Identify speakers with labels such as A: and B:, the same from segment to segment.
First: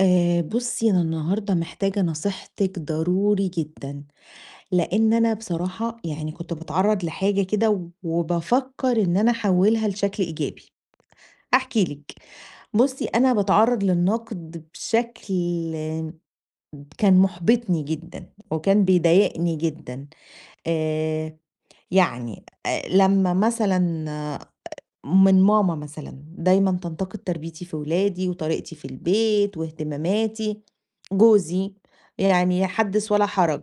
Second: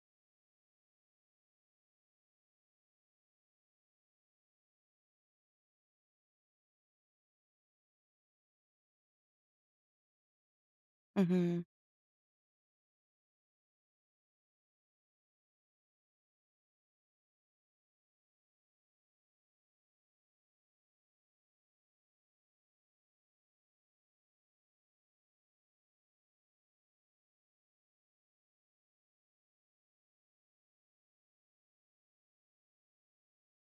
A: بُصّي، أنا النهارده محتاجة نصيحتِك ضروري جدًا، لإن أنا بصراحة يعني كنت باتعرّض لحاجة كده وبافكّر إن أنا أحوّلها لشكل إيجابي.
B: اهم.
A: هاحكي لِك، بُصّي، أنا باتعرّض للنقد بشكل كان مُحبطني جدًا وكان بيضايقني جدًا. آآ يعني لمّا مثلًا من ماما مثلًا، دايمًا تنتقد تربيتي في ولادي وطريقتي في البيت واهتماماتي، جوزي، يعني حدِّث ولا حرج،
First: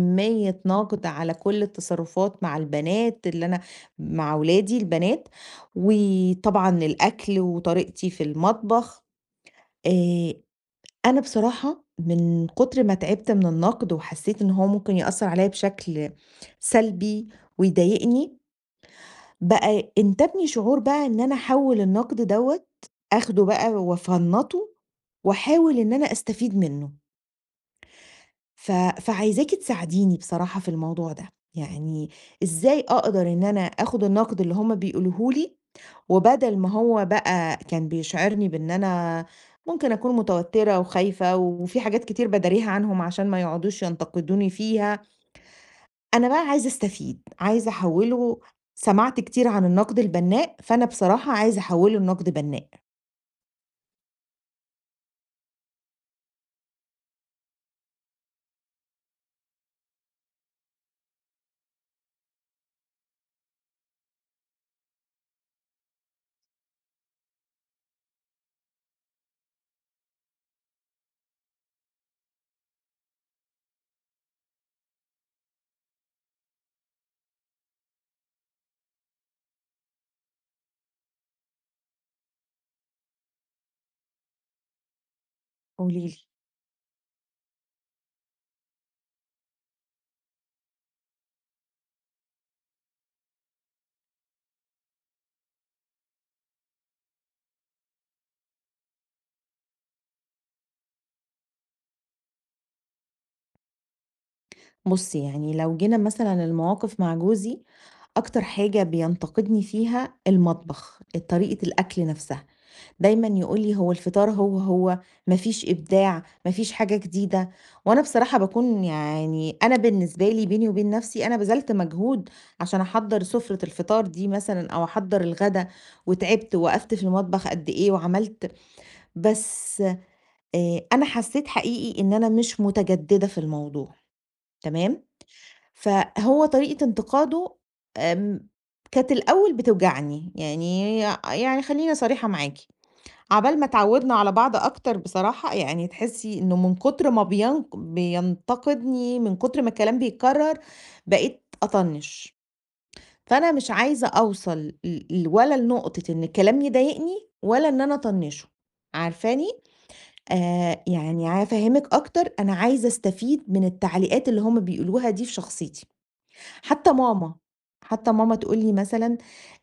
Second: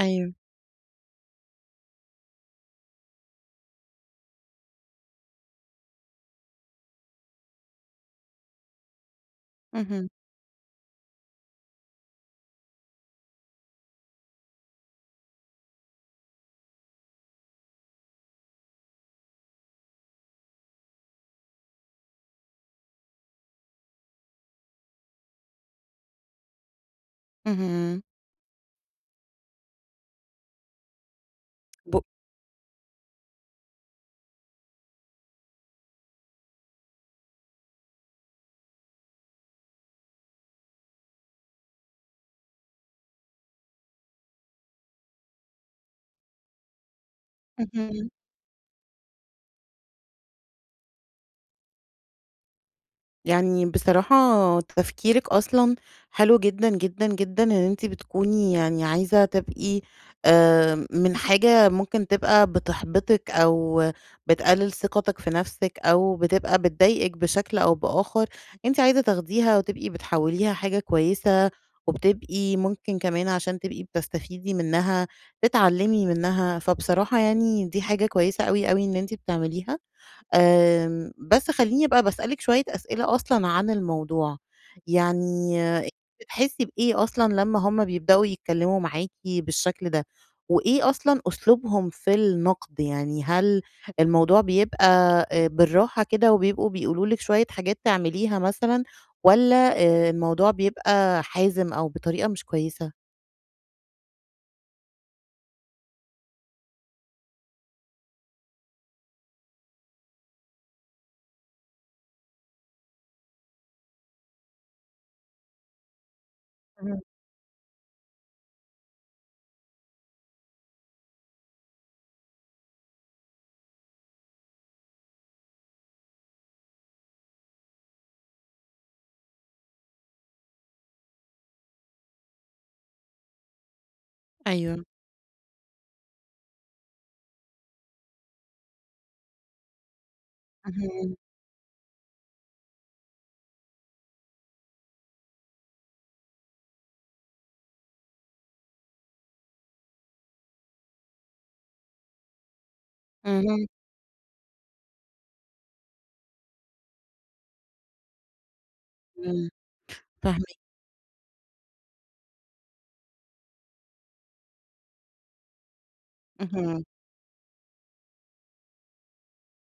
B: أيوه.
A: نقد على كل التصرفات مع البنات اللي أنا مع ولادي البنات، وطبعًا الأكل وطريقتي في المطبخ.
B: اهم.
A: آآ، أنا بصراحة من كتر ما تعبت من النقد وحسيت إن هو ممكن يأثّر عليَّ بشكل سلبي ويضايقني، بقى انتابني شعور بقى إن أنا أحوّل النقد دوّة، آخده بقى وأفنّطه وأحاول إن أنا أستفيد منّه.
B: اهم.
A: ف فعايزاكِ تساعديني بصراحة في الموضوع ده،
B: ب
A: يعني إزاي أقدر إن أنا آخُد النقد اللي هُم بيقولوه لي، وبدل ما هو بقى كان بيشعرني بإن أنا ممكن أكون متوتّرة وخايفة وفي حاجات كتير باداريها عنهم عشان ما يقعدوش ينتقدوني فيها، أنا بقى عايزة أستفيد، عايزة
B: اهم.
A: أحوّله. سمعت كتير عن النقد البنّاء، فأنا بصراحة عايزة أحوّله لنقد بنّاء.
B: يعني بصراحة تفكيرِك أصلًا حلو جدًا، جدًا، جدًا إن أنتِ بتكوني يعني عايزة تبقي من حاجة ممكن تبقى بتحبطِك أو بتقلل ثقتِك في نفسِك أو بتبقى بتضايقِك بشكل أو بآخر، أنتِ عايزة تاخديها وتبقي بتحوليها حاجة كويسة، وبتبقي ممكن كمان عشان تبقي بتستفيدي منها، تتعلمي منها، فبصراحة يعني دي حاجة كويسة أوي، أوي إن أنتِ بتعمليها. بس خلّيني أبقى باسألِك شوية أسئلة أصلًا عن الموضوع، يعني أنتِ
A: قولي لي.
B: بتحسّي بإيه أصلًا لمّا هُم بيبدؤوا يتكلّموا معاكِ بالشكل ده، وإيه أصلًا أسلوبهم في النقد، يعني هل الموضوع بيبقى بالراحة كده وبيبقوا بيقولوا لِك شوية حاجات تعمليها مثلًا، والّا الموضوع بيبقى حازم أو بطريقة مش كويسة؟
A: بُصّي، يعني لو جينا مثلًا للمواقف مع جوزي، أكتر حاجة بينتقدني فيها المطبخ، طريقة الأكل نفسها. دايمًا يقول لي: "هو الفطار هو، ما فيش إبداع، ما فيش حاجة
B: اهم،
A: جديدة." وأنا بصراحة باكون يعني أنا بالنسبة لي بيني وبين نفسي أنا بذلت مجهود عشان أحضّر سُفرة الفطار دي مثلًا أو أحضّر الغدا وتعبت ووقفت في المطبخ قد إيه وعملت، بس أنا حسّيت حقيقي إن أنا مش متجددة في الموضوع،
B: أيوه،
A: تمام، فهو طريقة انتقاده آمم كانت الأول بتوجعني، يعني
B: اهم،
A: يعني خلّيني صريحة معاكِ. عَبال ما اتعوّدنا على بعض أكتر بصراحة، يعني تحسّي إنه من كتر ما بينتقدني، من كتر ما الكلام بيتكرّر، بقيت أطنّش. فأنا
B: اهم،
A: مش عايزة أوصل ل ل ولا لنقطة إن الكلام يضايقني ولا إن أنا أطنّشه، عارفاني؟
B: إمم، فاهماكِ،
A: يعني هافهّمِك أكتر، أنا عايزة أستفيد من التعليقات اللي هم بيقولوها دي في شخصيتي.
B: اهم،
A: حتى ماما، حتى ماما تقول لي مثلًا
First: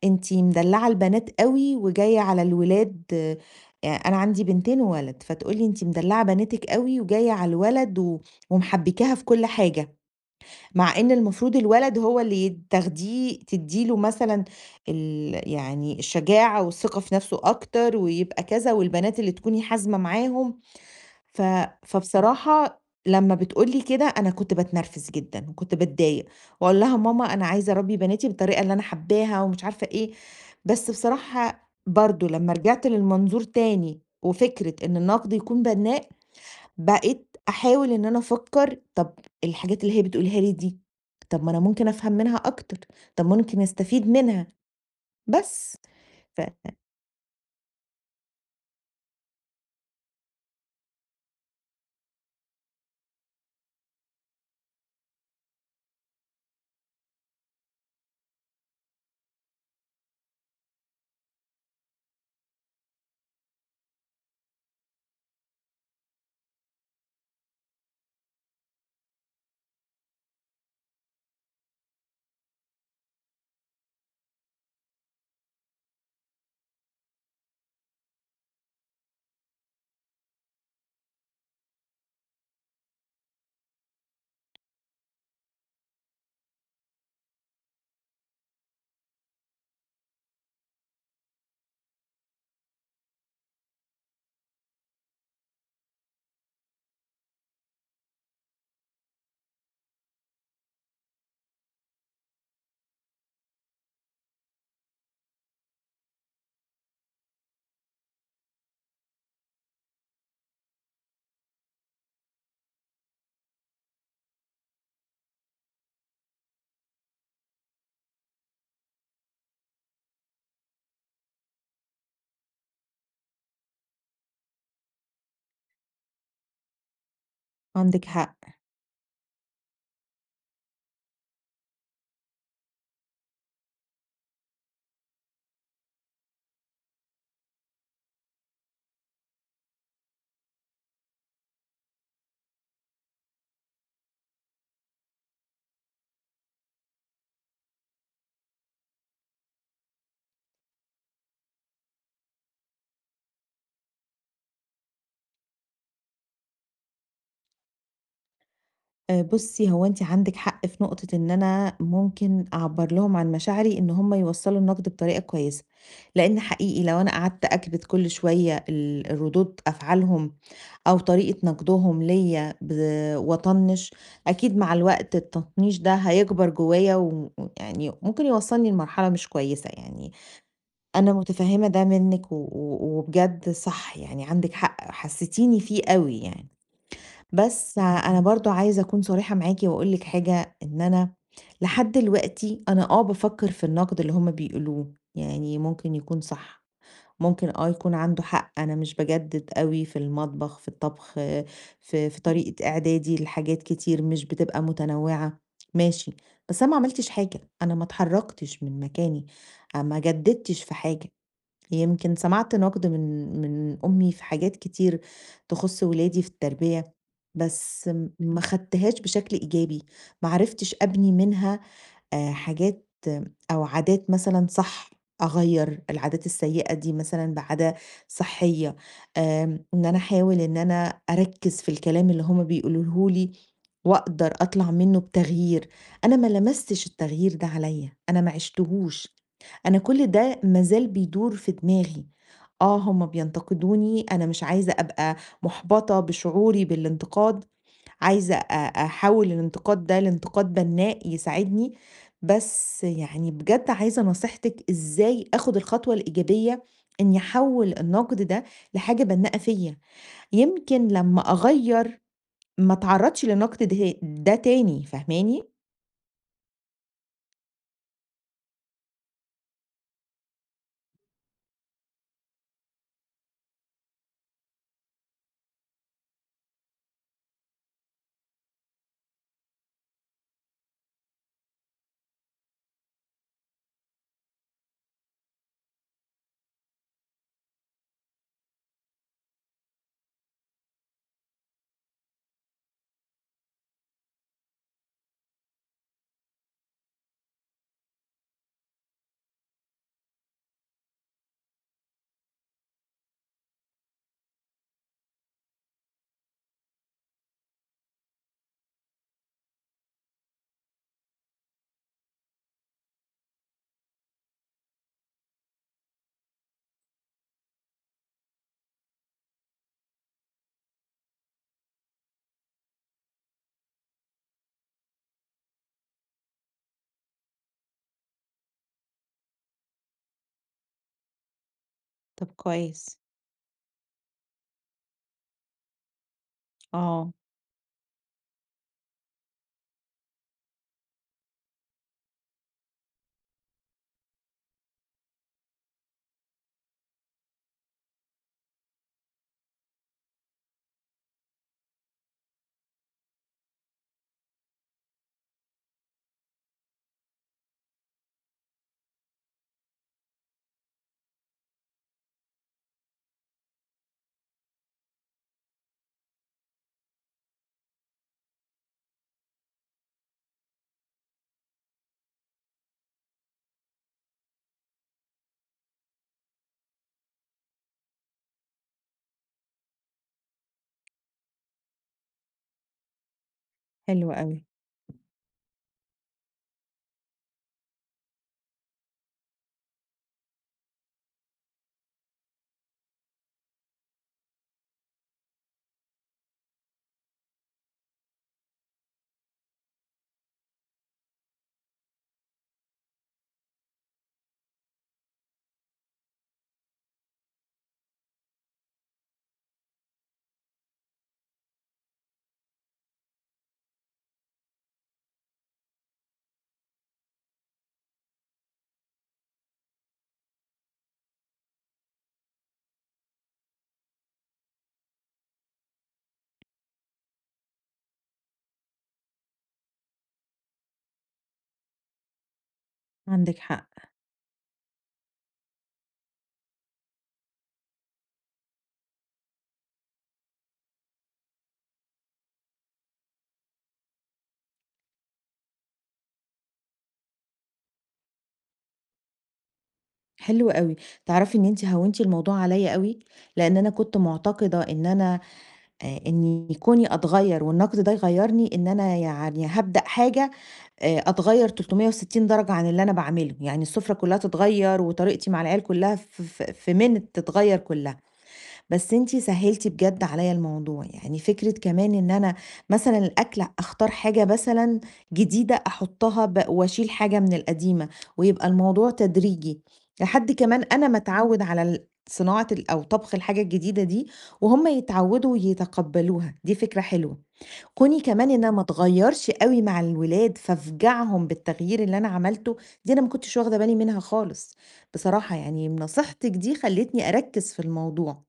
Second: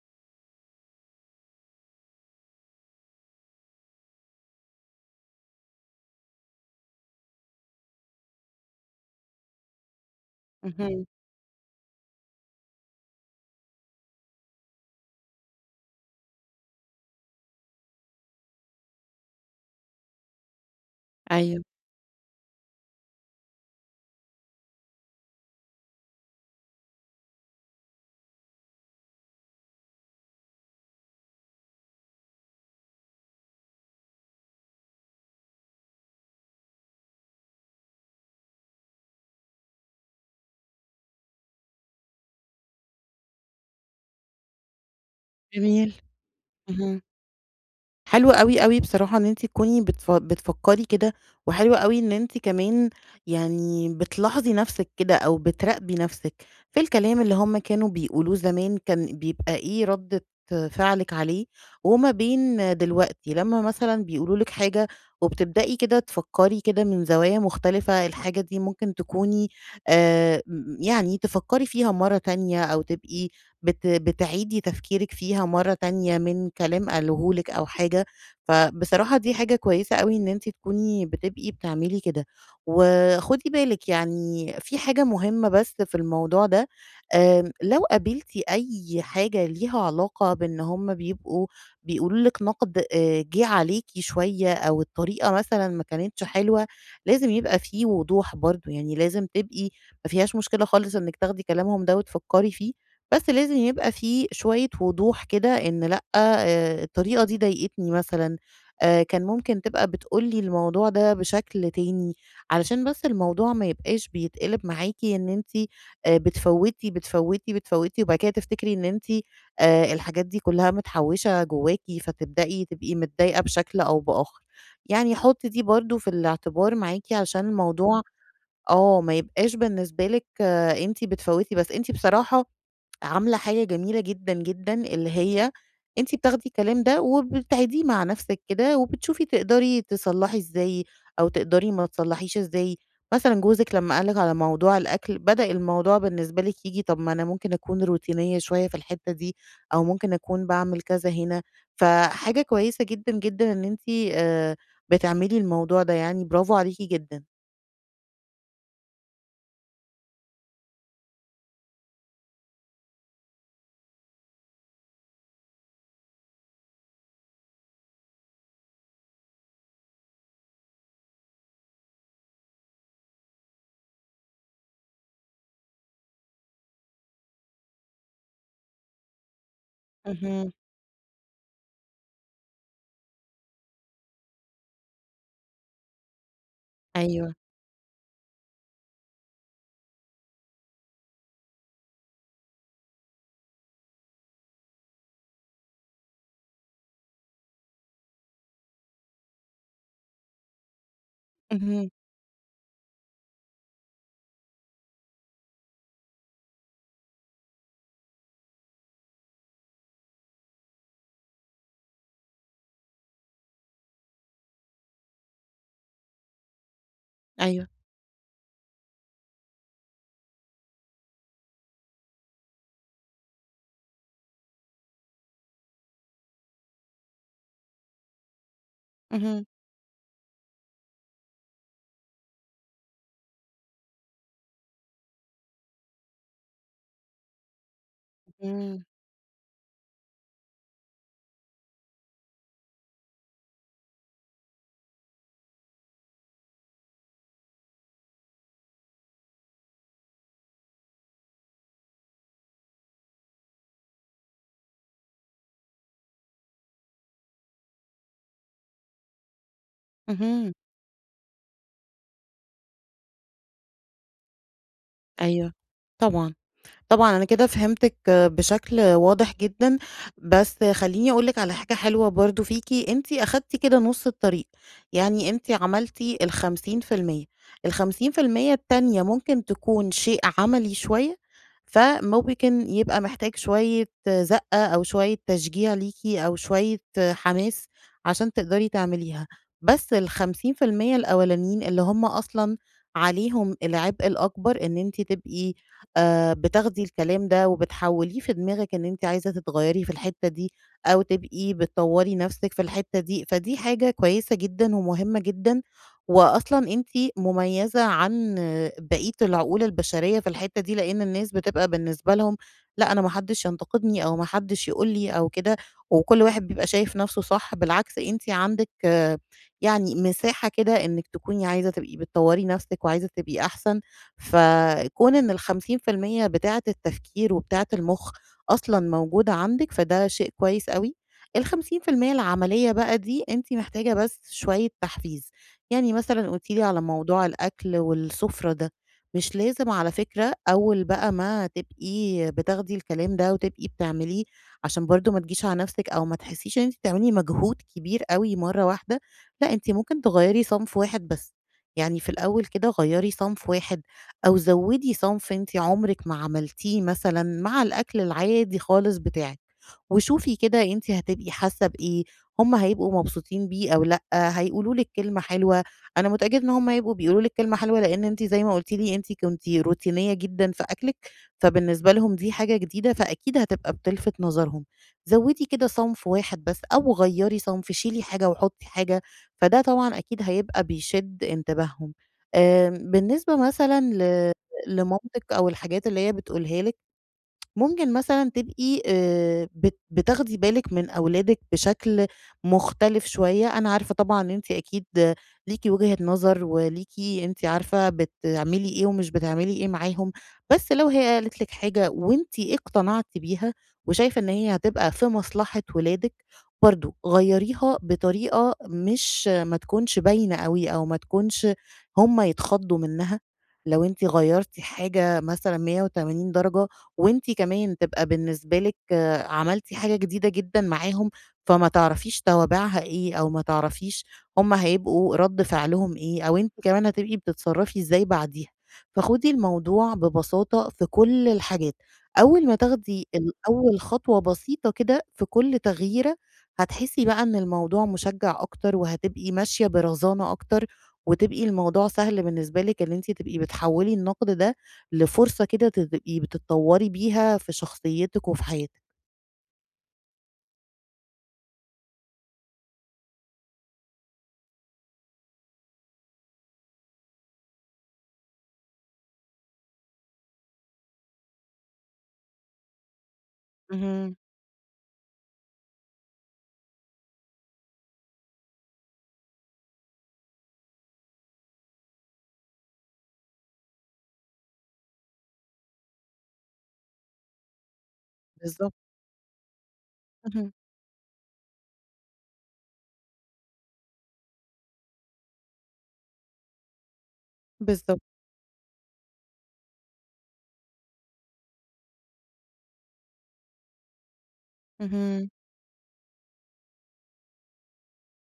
A: أنتِ مدلّعة البنات أوي وجاية على الولاد. أنا عندي بنتين وولد، فتقول لي: "أنتِ مدلّعة بناتِك أوي وجاية على الولد و ومحبّكاها في كل حاجة." مع
B: اهم،
A: إن المفروض الولد هو اللي تاخديه، تدّي له مثلًا يعني الشجاعة والثقة في نَفْسه أكتر ويبقى كذا، والبنات اللي تكوني حازمة معاهم. ف
B: أيوه،
A: فبصراحة لمّا بتقول لي كده أنا كنت باتنرفز جدًا، وكنت باتضايق، وأقول لها: "ماما أنا عايزة أربّي بناتي بالطريقة اللي أنا حاباها." ومش عارفة إيه. بس بصراحة برضه لمّا رجعت للمنظور تاني، وفكرة إن النقد يكون بناء، بقيت أحاول إن أنا أفكّر، طب الحاجات اللي هي بتقولها لي دي، طب ما أنا ممكن أفهم منها أكتر، طب ممكن أستفيد منها، بس.
B: جميل،
A: ف
B: اهم. حلو أوي، أوي بصراحة إن أنتِ تكوني بتفكّري كده، وحلو أوي إن أنتِ كمان يعني بتلاحظي نَفْسِك كده أو بتراقبي نَفْسِك، في الكلام اللي هم كانوا بيقولوه زمان كان بيبقى إيه ردّة فعلِك عليه، وما بين دلوقتي لمّا مثلًا بيقولوا لِك حاجة وبتبدئي كده تفكّري كده من زوايا مختلفة الحاجة دي ممكن تكوني م يعني تفكّري فيها مرّة تانية أو تبقي بتعيدي تفكيرِك فيها مرّة تانية من كلام قالوه لِك أو حاجة، فبصراحة دي حاجة كويسة أوي إن أنتِ تكوني بتبقي بتعملي كده. وخدي بالِك يعني في حاجة مهمة بس في الموضوع ده، لو قابلتِ أي حاجة ليها علاقة بإن هُم بيبقوا بيقولوا لِك نقد جِه عليكِ شوية أو الطريقة مثلًا ما كانتش حلوة، لازم يبقى في وضوح برضه، يعني لازم تبقي ما فيهاش مشكلة خالص إنِّك تاخدي كلامهم ده وتفكّري فيه، بس لازم يبقى في شوية وضوح كده إن لأ، الطريقة دي ضايقتني مثلًا، كان ممكن تبقى بتقول لي الموضوع ده بشكل تاني، علشان بس الموضوع ما يبقاش بيتقلب معاكِ إن أنتِ بتفوّتي، بتفوّتي، بتفوّتي، وبعد كده تفتكري إن أنتِ الحاجات دي كلها متحوّشة جواكِ، فتبدئي تبقي متضايقة بشكل أو بآخر. يعني حُطّي دي برضه في الاعتبار معاكِ علشان الموضوع
A: عندِك حق.
B: ما يبقاش بالنسبة لِك أنتِ بتفوّتي بس. أنتِ بصراحة عاملة حاجة جميلة جدًا، جدًا، اللي هي أنتِ بتاخدي الكلام ده وبتعيديه مع نفسِك كده، وبتشوفي تقدري تصلّحي إزاي أو تقدري ما تصلّحيش إزاي. مثلًا جوزِك لمّا قال لِك على موضوع الأكل، بدأ الموضوع بالنسبة لِك ييجي طب ما أنا ممكن أكون روتينية شوية في الحتّة دي، أو ممكن أكون باعمل كذا هنا، فحاجة كويسة جدًا، جدًا إن أنتِ آآ بتعملي الموضوع ده يعني برافو عليكِ جدًا.
A: بُصّي، هو أنتِ عندِك حق في نقطة إن أنا ممكن أعبّر لهم عن مشاعري إن هم يوصّلوا النقد بطريقة كويسة، لإن حقيقي لو أنا قعدت أكبت كل شوية ردود أفعالهم أو طريقة نقدهم ليّا وأطنّش، أكيد مع الوقت التطنيش ده هيكبر جوّايا ويعني ممكن يوصّلني لمرحلة مش كويسة يعني.
B: اهم.
A: أنا متفهّمة ده منِّك و و وبجد صح، يعني عندِك حق، حسّستيني فيه أوي يعني.
B: أيوه.
A: بس أنا برضه عايزة أكون صريحة معاكِ وأقول لِك حاجة، إن أنا لحد دلوقتي أنا بافكّر في النقد اللي هُم بيقولوه، يعني ممكن يكون صح، ممكن يكون عنده حق، أنا مش باجدد أوي في المطبخ، في الطبخ،
B: اهم.
A: في طريقة إعدادي لحاجات كتير مش بتبقى متنوعة، ماشي، بس أنا ما عملتش حاجة، أنا ما اتحركتش من مكاني، أنا ما جددتش في حاجة. يمكن سمعت نقد من أمي في حاجات كتير تخص ولادي في التربية،
B: أيوه.
A: بس ما خدتهاش بشكل إيجابي، ما عرفتش أبني منها حاجات، آه، أو عادات مثلًا، صح، أغيّر العادات السيئة دي مثلًا بعادة صحية.
B: اهم.
A: إن أنا أحاول إن أنا أركّز في الكلام اللي هُم بيقولوه لي وأقدر أطلع منه بتغيير، أنا ما لمستش التغيير ده عليَّ، أنا ما
B: اهم.
A: عشتهوش. أنا كل ده ما زال بيدور في دماغي، آه هم بينتقدوني، أنا مش عايزة أبقى مُحبطة بشعوري بالانتقاد، عايزة أحوّل الانتقاد ده لانتقاد بنّاء يساعدني، بس يعني بجد عايزة نصيحتِك إزاي آخُد الخطوة الإيجابية إنّي أحوّل النقد ده لحاجة بنّاءة فيّا،
B: اهم.
A: يمكن لمّا أغيّر ما أتعرّضش للنقد ده تاني، فاهماني؟
B: أيوه، طبعًا. طبعًا أنا كده فهمتِك بشكل واضح جدًا، بس خلّيني أقول لِك على حاجة حلوة برضه فيكِ، أنتِ أخدتِ كده نُص الطريق، يعني أنتِ عملتِ ال50%، ال50% التانية ممكن تكون شيء عملي شوية، فممكن يبقى محتاج شوية زقة أو شوية تشجيع ليكِ أو شوية حماس عشان تقدري تعمليها، بس ال50% الأولانيين اللي هم أصلًا عليهم العبء الأكبر إن أنتِ تبقي بتاخدي الكلام ده وبتحوّليه في دماغِك إن أنتِ عايزة تتغيّري في الحتّة دي، أو تبقي بتطوّري نَفْسِك في الحتّة دي، فدي حاجة كويسة جدًا ومهمة جدًا، وأصلًا أنتِ مميّزة عن بقية العقول البشرية في الحتّة دي، لإن الناس بتبقى بالنسبة لهم لأ أنا ما حدّش ينتقدني أو ما حدّش يقول لي أو كده، وكل واحد بيبقى شايف نَفْسه صح، بالعكس أنتِ عندِك يعني مساحة كده إنِّك تكوني عايزة تبقي بتطوّري نَفْسِك وعايزة تبقي أحسن. فكون إن ال50% بتاعة التفكير وبتاعة المُخ أصلًا موجودة عندِك، فده شيء كويس أوي. ال50%
A: طَب
B: العملية
A: كويس،
B: بقى دي أنتِ محتاجة بس شوية تحفيز، يعني مثلًا قُلتِ لي على
A: آه،
B: موضوع الأكل والسُفرة ده، مش لازم على فكرة أول بقى ما تبقي بتاخدي الكلام ده وتبقي بتعمليه، عشان برضه ما تجيش على نفسِك أو ما تحسيش إن أنتِ بتعملي مجهود كبير أوي مرّة واحدة، لأ أنتِ ممكن تغيّري صنف واحد بس، يعني في الأول كده غيّري صنف واحد أو زوّدي صنف أنتِ عمرِك ما عملتيه مثلًا مع الأكل العادي خالص بتاعِك. وشوفي كده أنتِ هتبقي حاسة بإيه، هُم هيبقوا مبسوطين بيه أو لأ، هيقولوا لِك كلمة حلوة، أنا متأكدة إن هُم هيبقوا بيقولوا لِك كلمة حلوة لإن أنتِ زي ما قلتِ لي أنتِ كنتِ روتينية جدًا في أكلِك، فبالنسبة لهم دي حاجة جديدة فأكيد هتبقى بتلفت نظرهم. زوّدي كده صنف واحد بس أو غيّري صنف، شيلي حاجة وحطي حاجة، فده طبعًا أكيد هيبقى بيشد انتباههم. بالنسبة مثلًا
A: حلو أوي،
B: لمامتِك أو الحاجات اللي هي بتقولها لِك، ممكن مثلًا تبقي بت بتاخدي بالِك من أولادِك بشكل مختلف شوية، أنا عارفة طبعًا إن أنتِ أكيد ليكِ وجهة نظر وليكِ أنتِ عارفة بتعملي إيه ومش بتعملي إيه معاهم، بس لو هي قالت لِك حاجة وأنتِ اقتنعتِ بيها وشايفة إن هي هتبقى في مصلحة ولادِك، برضه غيّريها بطريقة مش ما تكونش باينة أوي أو ما تكونش هم يتخضّوا منها، لو أنتِ غيّرتِ حاجة مثلًا 180 درجة وأنتِ كمان تبقى بالنسبة لِك عملتِ حاجة جديدة جدًا معاهم، فما تعرفيش توابعها إيه، أو ما تعرفيش هُم هيبقوا رَد فعلهم إيه، أو أنتِ كمان هتبقي بتتصرفي إزاي بعديها. فخدي الموضوع ببساطة في كل الحاجات، أول ما تاخدي
A: عندِك حق.
B: الأول خطوة بسيطة كده في كل تغييرة، هتحسي بقى إن الموضوع مشجّع أكتر، وهتبقي ماشية برزانة أكتر، وتبقي الموضوع سهل بالنسبة لِك إن أنتِ تبقي بتحوّلي النقد ده لفرصة كده تبقي بتتطوري بيها في شخصيتِك وفي حياتِك.
A: حلو أوي، تعرفي إن أنتِ هوّنتِ الموضوع عليَّ أوي، لإن أنا كنت معتقدة إن أنا إن كوني أتغيّر والنقد ده يغيّرني، إن أنا يعني هابدأ حاجة، أتغيّر 360 درجة عن اللي أنا باعمله، يعني السفرة
B: اهم.
A: كلّها تتغيّر وطريقتي مع العيال كلّها ف ف في minute تتغيّر كلّها. بس أنتِ سهّلتِ بجد عليّا الموضوع، يعني فكرة كمان إن أنا مثلًا الأكل أختار حاجة مثلًا جديدة أحُطّها وأشيل حاجة من القديمة، ويبقى
B: بالضبط.
A: الموضوع تدريجي، لحد
B: اهم،
A: كمان أنا ما أتعوّد على صناعة أو طبخ الحاجة الجديدة دي، وهُم يتعوّدوا ويتقبّلوها، دي فكرة حلوة. كوني
B: بالضبط،
A: كمان إن أنا ما اتغيّرش أوي مع الولاد، فافجعهم بالتغيير اللي أنا عملته، دي أنا ما كنتش واخدة بالي منها خالص.
B: اهم.
A: بصراحة يعني نصيحتِك دي خلّتني أركّز في الموضوع.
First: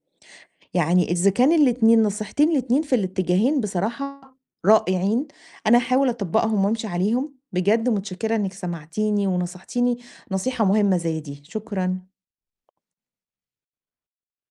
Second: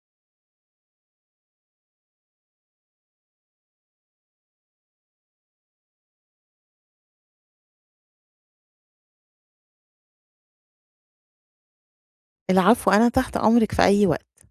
A: يعني إذا كان الاتنين، نصيحتين الاتنين في الاتجاهين، بصراحة رائعين، أنا هاحاول أطبّقهم وأمشي عليهم، بجد متشكرة إنِّك سمعتيني ونصحتيني نصيحة مهمة زي دي، شكرًا.
B: العفو، أنا تحت أمرِك في أي وقت.